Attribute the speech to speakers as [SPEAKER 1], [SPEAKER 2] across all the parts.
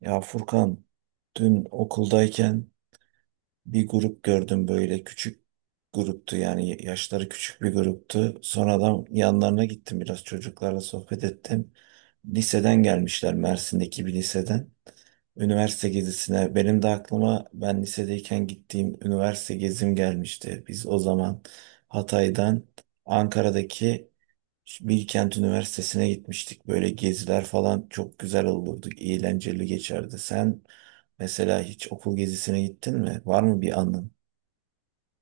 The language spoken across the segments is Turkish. [SPEAKER 1] Ya Furkan, dün okuldayken bir grup gördüm, böyle küçük gruptu, yani yaşları küçük bir gruptu. Sonradan yanlarına gittim, biraz çocuklarla sohbet ettim. Liseden gelmişler, Mersin'deki bir liseden. Üniversite gezisine benim de aklıma ben lisedeyken gittiğim üniversite gezim gelmişti. Biz o zaman Hatay'dan Ankara'daki Bilkent Üniversitesi'ne gitmiştik. Böyle geziler falan çok güzel olurdu. Eğlenceli geçerdi. Sen mesela hiç okul gezisine gittin mi? Var mı bir anın?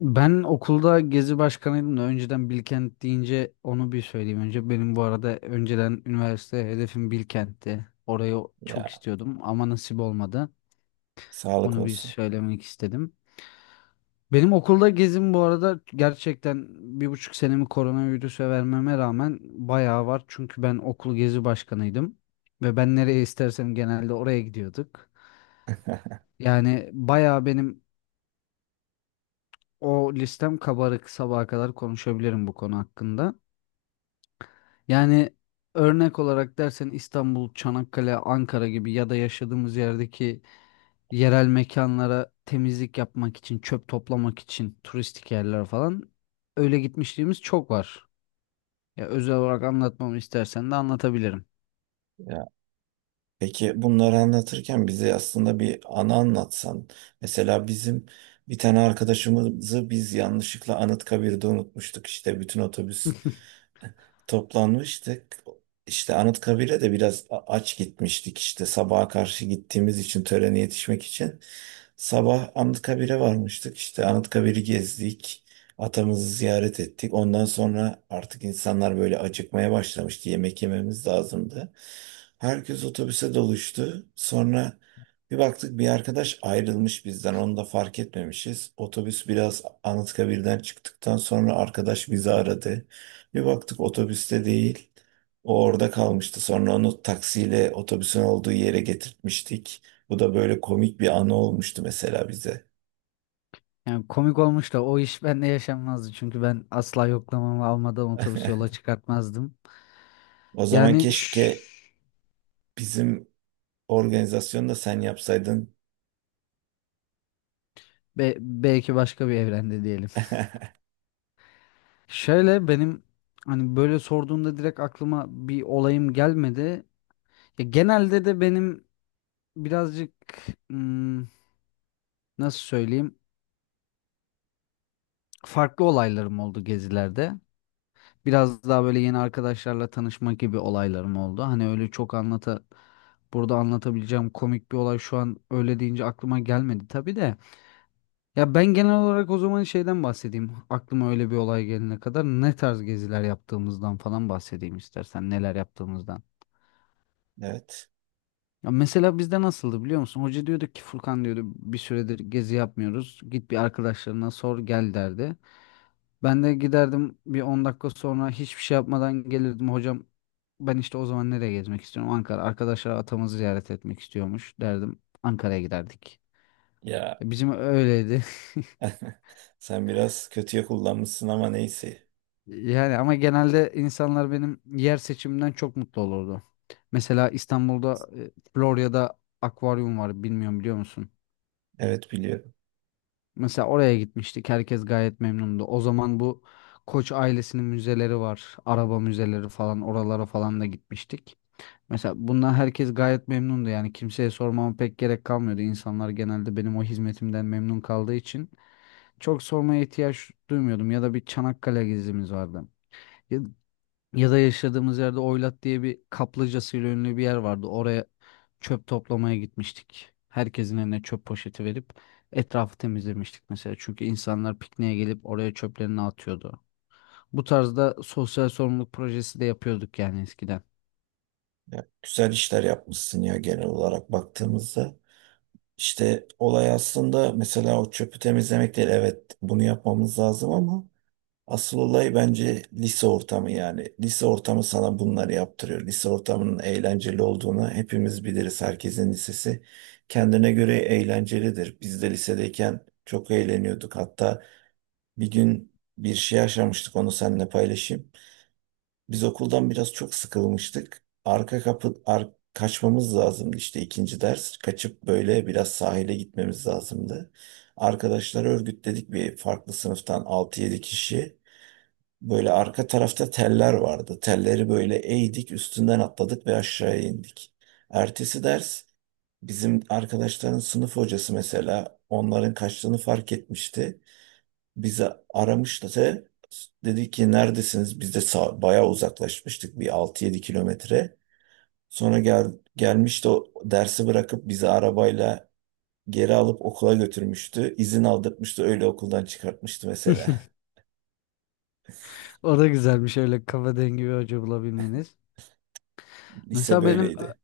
[SPEAKER 2] Ben okulda gezi başkanıydım da önceden Bilkent deyince onu bir söyleyeyim önce. Benim bu arada önceden üniversite hedefim Bilkent'ti. Orayı çok
[SPEAKER 1] Ya,
[SPEAKER 2] istiyordum ama nasip olmadı.
[SPEAKER 1] sağlık
[SPEAKER 2] Onu bir
[SPEAKER 1] olsun.
[SPEAKER 2] söylemek istedim. Benim okulda gezim bu arada gerçekten 1,5 senemi koronavirüse vermeme rağmen bayağı var. Çünkü ben okul gezi başkanıydım. Ve ben nereye istersem genelde oraya gidiyorduk. Yani bayağı benim o listem kabarık sabaha kadar konuşabilirim bu konu hakkında. Yani örnek olarak dersen İstanbul, Çanakkale, Ankara gibi ya da yaşadığımız yerdeki yerel mekanlara temizlik yapmak için, çöp toplamak için turistik yerler falan öyle gitmişliğimiz çok var. Ya özel olarak anlatmamı istersen de anlatabilirim.
[SPEAKER 1] Ya, peki bunları anlatırken bize aslında bir anı anlatsan. Mesela bizim bir tane arkadaşımızı biz yanlışlıkla Anıtkabir'de unutmuştuk. İşte bütün otobüs toplanmıştık. İşte Anıtkabir'e de biraz aç gitmiştik, işte sabaha karşı gittiğimiz için törene yetişmek için. Sabah Anıtkabir'e varmıştık. İşte Anıtkabir'i gezdik. Atamızı ziyaret ettik. Ondan sonra artık insanlar böyle acıkmaya başlamıştı. Yemek yememiz lazımdı. Herkes otobüse doluştu. Sonra bir baktık, bir arkadaş ayrılmış bizden. Onu da fark etmemişiz. Otobüs biraz Anıtkabir'den çıktıktan sonra arkadaş bizi aradı. Bir baktık, otobüste değil. O orada kalmıştı. Sonra onu taksiyle otobüsün olduğu yere getirtmiştik. Bu da böyle komik bir anı olmuştu mesela bize.
[SPEAKER 2] Yani komik olmuş da o iş bende yaşanmazdı çünkü ben asla yoklamamı almadan otobüs yola çıkartmazdım.
[SPEAKER 1] O zaman
[SPEAKER 2] Yani şş,
[SPEAKER 1] keşke bizim organizasyonu da sen yapsaydın.
[SPEAKER 2] Belki başka bir evrende diyelim. Şöyle benim hani böyle sorduğunda direkt aklıma bir olayım gelmedi. Ya genelde de benim birazcık hmm, nasıl söyleyeyim farklı olaylarım oldu gezilerde. Biraz daha böyle yeni arkadaşlarla tanışma gibi olaylarım oldu. Hani öyle çok anlata burada anlatabileceğim komik bir olay şu an öyle deyince aklıma gelmedi tabii de. Ya ben genel olarak o zaman şeyden bahsedeyim. Aklıma öyle bir olay gelene kadar ne tarz geziler yaptığımızdan falan bahsedeyim istersen neler yaptığımızdan.
[SPEAKER 1] Evet.
[SPEAKER 2] Ya mesela bizde nasıldı biliyor musun? Hoca diyordu ki Furkan diyordu bir süredir gezi yapmıyoruz. Git bir arkadaşlarına sor gel derdi. Ben de giderdim bir 10 dakika sonra hiçbir şey yapmadan gelirdim. Hocam ben işte o zaman nereye gezmek istiyorum? Ankara. Arkadaşlar atamızı ziyaret etmek istiyormuş derdim. Ankara'ya giderdik.
[SPEAKER 1] Ya,
[SPEAKER 2] Bizim öyleydi.
[SPEAKER 1] sen biraz kötüye kullanmışsın ama neyse.
[SPEAKER 2] Yani ama genelde insanlar benim yer seçimimden çok mutlu olurdu. Mesela İstanbul'da Florya'da akvaryum var bilmiyorum biliyor musun?
[SPEAKER 1] Evet, biliyorum.
[SPEAKER 2] Mesela oraya gitmiştik. Herkes gayet memnundu. O zaman bu Koç ailesinin müzeleri var. Araba müzeleri falan oralara falan da gitmiştik. Mesela bundan herkes gayet memnundu. Yani kimseye sormama pek gerek kalmıyordu. İnsanlar genelde benim o hizmetimden memnun kaldığı için çok sormaya ihtiyaç duymuyordum. Ya da bir Çanakkale gezimiz vardı. Ya da yaşadığımız yerde Oylat diye bir kaplıcasıyla ünlü bir yer vardı. Oraya çöp toplamaya gitmiştik. Herkesin eline çöp poşeti verip etrafı temizlemiştik mesela. Çünkü insanlar pikniğe gelip oraya çöplerini atıyordu. Bu tarzda sosyal sorumluluk projesi de yapıyorduk yani eskiden.
[SPEAKER 1] Ya, güzel işler yapmışsın ya, genel olarak baktığımızda. İşte olay aslında mesela o çöpü temizlemek değil. Evet, bunu yapmamız lazım, ama asıl olay bence lise ortamı, yani. Lise ortamı sana bunları yaptırıyor. Lise ortamının eğlenceli olduğunu hepimiz biliriz. Herkesin lisesi kendine göre eğlencelidir. Biz de lisedeyken çok eğleniyorduk. Hatta bir gün bir şey yaşamıştık, onu seninle paylaşayım. Biz okuldan biraz çok sıkılmıştık. Kaçmamız lazımdı işte, ikinci ders. Kaçıp böyle biraz sahile gitmemiz lazımdı. Arkadaşları örgütledik, bir farklı sınıftan altı yedi kişi. Böyle arka tarafta teller vardı. Telleri böyle eğdik, üstünden atladık ve aşağıya indik. Ertesi ders bizim arkadaşların sınıf hocası mesela onların kaçtığını fark etmişti. Bizi aramıştı da dedi ki neredesiniz? Biz de bayağı uzaklaşmıştık, bir 6-7 kilometre. Sonra gelmişti, o dersi bırakıp bizi arabayla geri alıp okula götürmüştü. İzin aldırtmıştı, öyle okuldan çıkartmıştı mesela.
[SPEAKER 2] O da güzelmiş öyle kafa dengi bir hoca bulabilmeniz.
[SPEAKER 1] Lise
[SPEAKER 2] Mesela benim
[SPEAKER 1] böyleydi.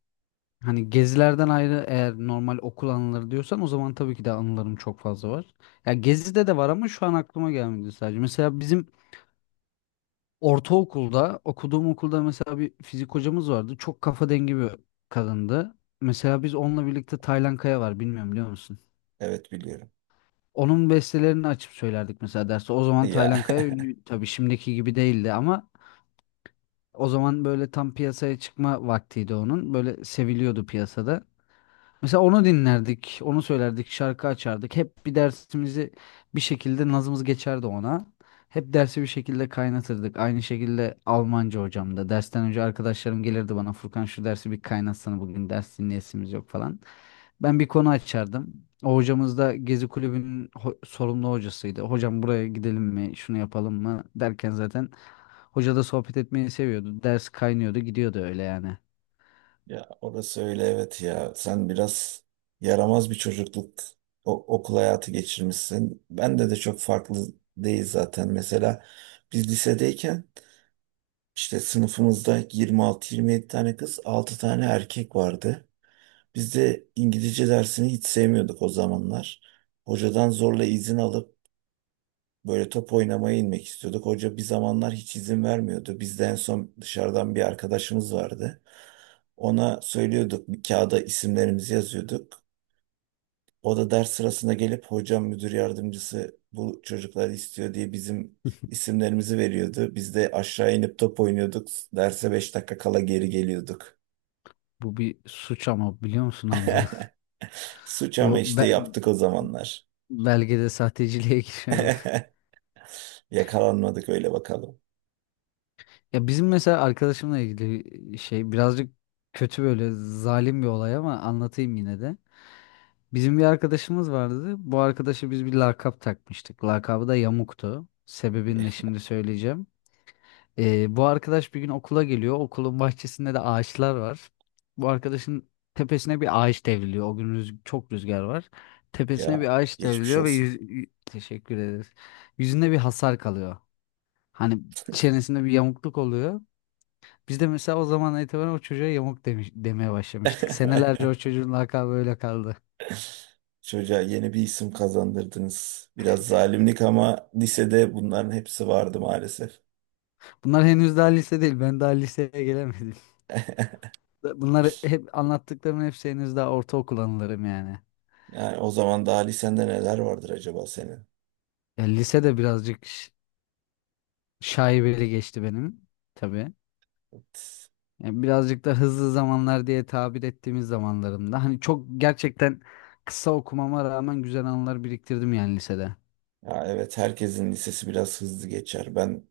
[SPEAKER 2] hani gezilerden ayrı eğer normal okul anıları diyorsan o zaman tabii ki de anılarım çok fazla var. Ya gezide de var ama şu an aklıma gelmedi sadece. Mesela bizim ortaokulda okuduğum okulda mesela bir fizik hocamız vardı. Çok kafa dengi bir kadındı. Mesela biz onunla birlikte Taylan Kaya var bilmiyorum biliyor musun?
[SPEAKER 1] Evet, biliyorum.
[SPEAKER 2] Onun bestelerini açıp söylerdik mesela derste. O zaman Taylan
[SPEAKER 1] Ya,
[SPEAKER 2] Kaya ünlü tabii şimdiki gibi değildi ama o zaman böyle tam piyasaya çıkma vaktiydi onun. Böyle seviliyordu piyasada. Mesela onu dinlerdik, onu söylerdik, şarkı açardık. Hep bir dersimizi bir şekilde nazımız geçerdi ona. Hep dersi bir şekilde kaynatırdık. Aynı şekilde Almanca hocam da. Dersten önce arkadaşlarım gelirdi bana Furkan şu dersi bir kaynatsana bugün ders dinleyesimiz yok falan. Ben bir konu açardım. O hocamız da Gezi Kulübü'nün sorumlu hocasıydı. Hocam buraya gidelim mi, şunu yapalım mı derken zaten hoca da sohbet etmeyi seviyordu. Ders kaynıyordu, gidiyordu öyle yani.
[SPEAKER 1] ya orası öyle, evet ya. Sen biraz yaramaz bir çocukluk, okul hayatı geçirmişsin. Bende de çok farklı değil zaten. Mesela biz lisedeyken işte sınıfımızda 26-27 tane kız, 6 tane erkek vardı. Biz de İngilizce dersini hiç sevmiyorduk o zamanlar. Hocadan zorla izin alıp böyle top oynamaya inmek istiyorduk. Hoca bir zamanlar hiç izin vermiyordu. Biz de en son dışarıdan bir arkadaşımız vardı. Ona söylüyorduk, bir kağıda isimlerimizi yazıyorduk. O da ders sırasında gelip hocam müdür yardımcısı bu çocukları istiyor diye bizim isimlerimizi veriyordu. Biz de aşağı inip top oynuyorduk. Derse 5 dakika kala geri geliyorduk.
[SPEAKER 2] Bu bir suç ama biliyor musun Hamza?
[SPEAKER 1] Suç ama
[SPEAKER 2] Bu
[SPEAKER 1] işte
[SPEAKER 2] be-
[SPEAKER 1] yaptık o zamanlar.
[SPEAKER 2] Belgede sahteciliğe girer mi?
[SPEAKER 1] Yakalanmadık, öyle bakalım.
[SPEAKER 2] Ya bizim mesela arkadaşımla ilgili şey birazcık kötü böyle zalim bir olay ama anlatayım yine de. Bizim bir arkadaşımız vardı. Bu arkadaşa biz bir lakap takmıştık. Lakabı da Yamuk'tu. Sebebini
[SPEAKER 1] Ya
[SPEAKER 2] de şimdi söyleyeceğim. Bu arkadaş bir gün okula geliyor. Okulun bahçesinde de ağaçlar var. Bu arkadaşın tepesine bir ağaç devriliyor. O gün çok rüzgar var. Tepesine
[SPEAKER 1] ya,
[SPEAKER 2] bir ağaç
[SPEAKER 1] geçmiş
[SPEAKER 2] devriliyor ve
[SPEAKER 1] olsun.
[SPEAKER 2] teşekkür ederiz. Yüzünde bir hasar kalıyor. Hani çenesinde bir yamukluk oluyor. Biz de mesela o zaman itibaren o çocuğa yamuk demeye başlamıştık. Senelerce o çocuğun lakabı öyle kaldı.
[SPEAKER 1] Çocuğa yeni bir isim kazandırdınız. Biraz zalimlik ama lisede bunların hepsi vardı maalesef.
[SPEAKER 2] Bunlar henüz daha lise değil. Ben daha liseye gelemedim. Bunlar hep anlattıklarımın hepsi henüz daha ortaokul anılarım yani.
[SPEAKER 1] Yani o zaman daha lisende neler vardır acaba senin?
[SPEAKER 2] Ya lisede birazcık şaibeli geçti benim tabii. Yani birazcık da hızlı zamanlar diye tabir ettiğimiz zamanlarımda. Hani çok gerçekten kısa okumama rağmen güzel anılar biriktirdim yani lisede.
[SPEAKER 1] Ya evet, herkesin lisesi biraz hızlı geçer. Ben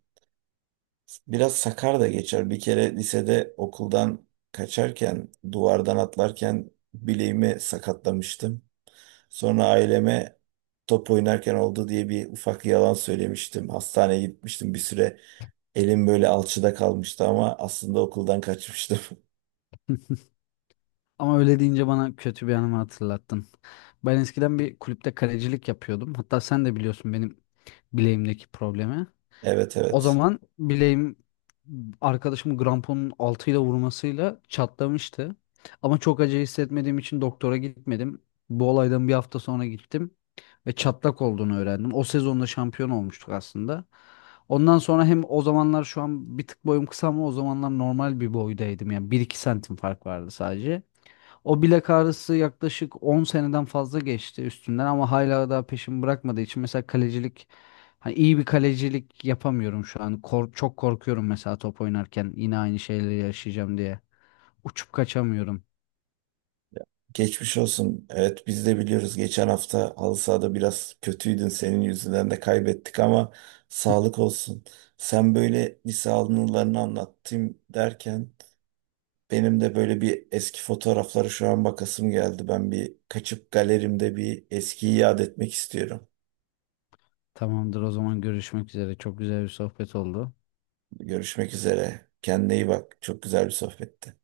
[SPEAKER 1] biraz sakar da geçer. Bir kere lisede okuldan kaçarken, duvardan atlarken bileğimi sakatlamıştım. Sonra aileme top oynarken oldu diye bir ufak yalan söylemiştim. Hastaneye gitmiştim bir süre. Elim böyle alçıda kalmıştı ama aslında okuldan kaçmıştım.
[SPEAKER 2] Ama öyle deyince bana kötü bir anımı hatırlattın. Ben eskiden bir kulüpte kalecilik yapıyordum. Hatta sen de biliyorsun benim bileğimdeki problemi.
[SPEAKER 1] Evet,
[SPEAKER 2] O
[SPEAKER 1] evet.
[SPEAKER 2] zaman bileğim arkadaşımı gramponun altıyla vurmasıyla çatlamıştı. Ama çok acı hissetmediğim için doktora gitmedim. Bu olaydan bir hafta sonra gittim ve çatlak olduğunu öğrendim. O sezonda şampiyon olmuştuk aslında. Ondan sonra hem o zamanlar şu an bir tık boyum kısa ama o zamanlar normal bir boydaydım. Yani 1-2 santim fark vardı sadece. O bilek ağrısı yaklaşık 10 seneden fazla geçti üstünden ama hala daha peşimi bırakmadığı için mesela kalecilik hani iyi bir kalecilik yapamıyorum şu an. Çok korkuyorum mesela top oynarken yine aynı şeyleri yaşayacağım diye. Uçup kaçamıyorum.
[SPEAKER 1] Geçmiş olsun. Evet biz de biliyoruz, geçen hafta halı sahada biraz kötüydün. Senin yüzünden de kaybettik ama sağlık olsun. Sen böyle lise anılarını anlattım derken benim de böyle bir eski fotoğraflara şu an bakasım geldi. Ben bir kaçıp galerimde bir eskiyi yad etmek istiyorum.
[SPEAKER 2] Tamamdır o zaman görüşmek üzere. Çok güzel bir sohbet oldu.
[SPEAKER 1] Görüşmek üzere. Kendine iyi bak. Çok güzel bir sohbetti.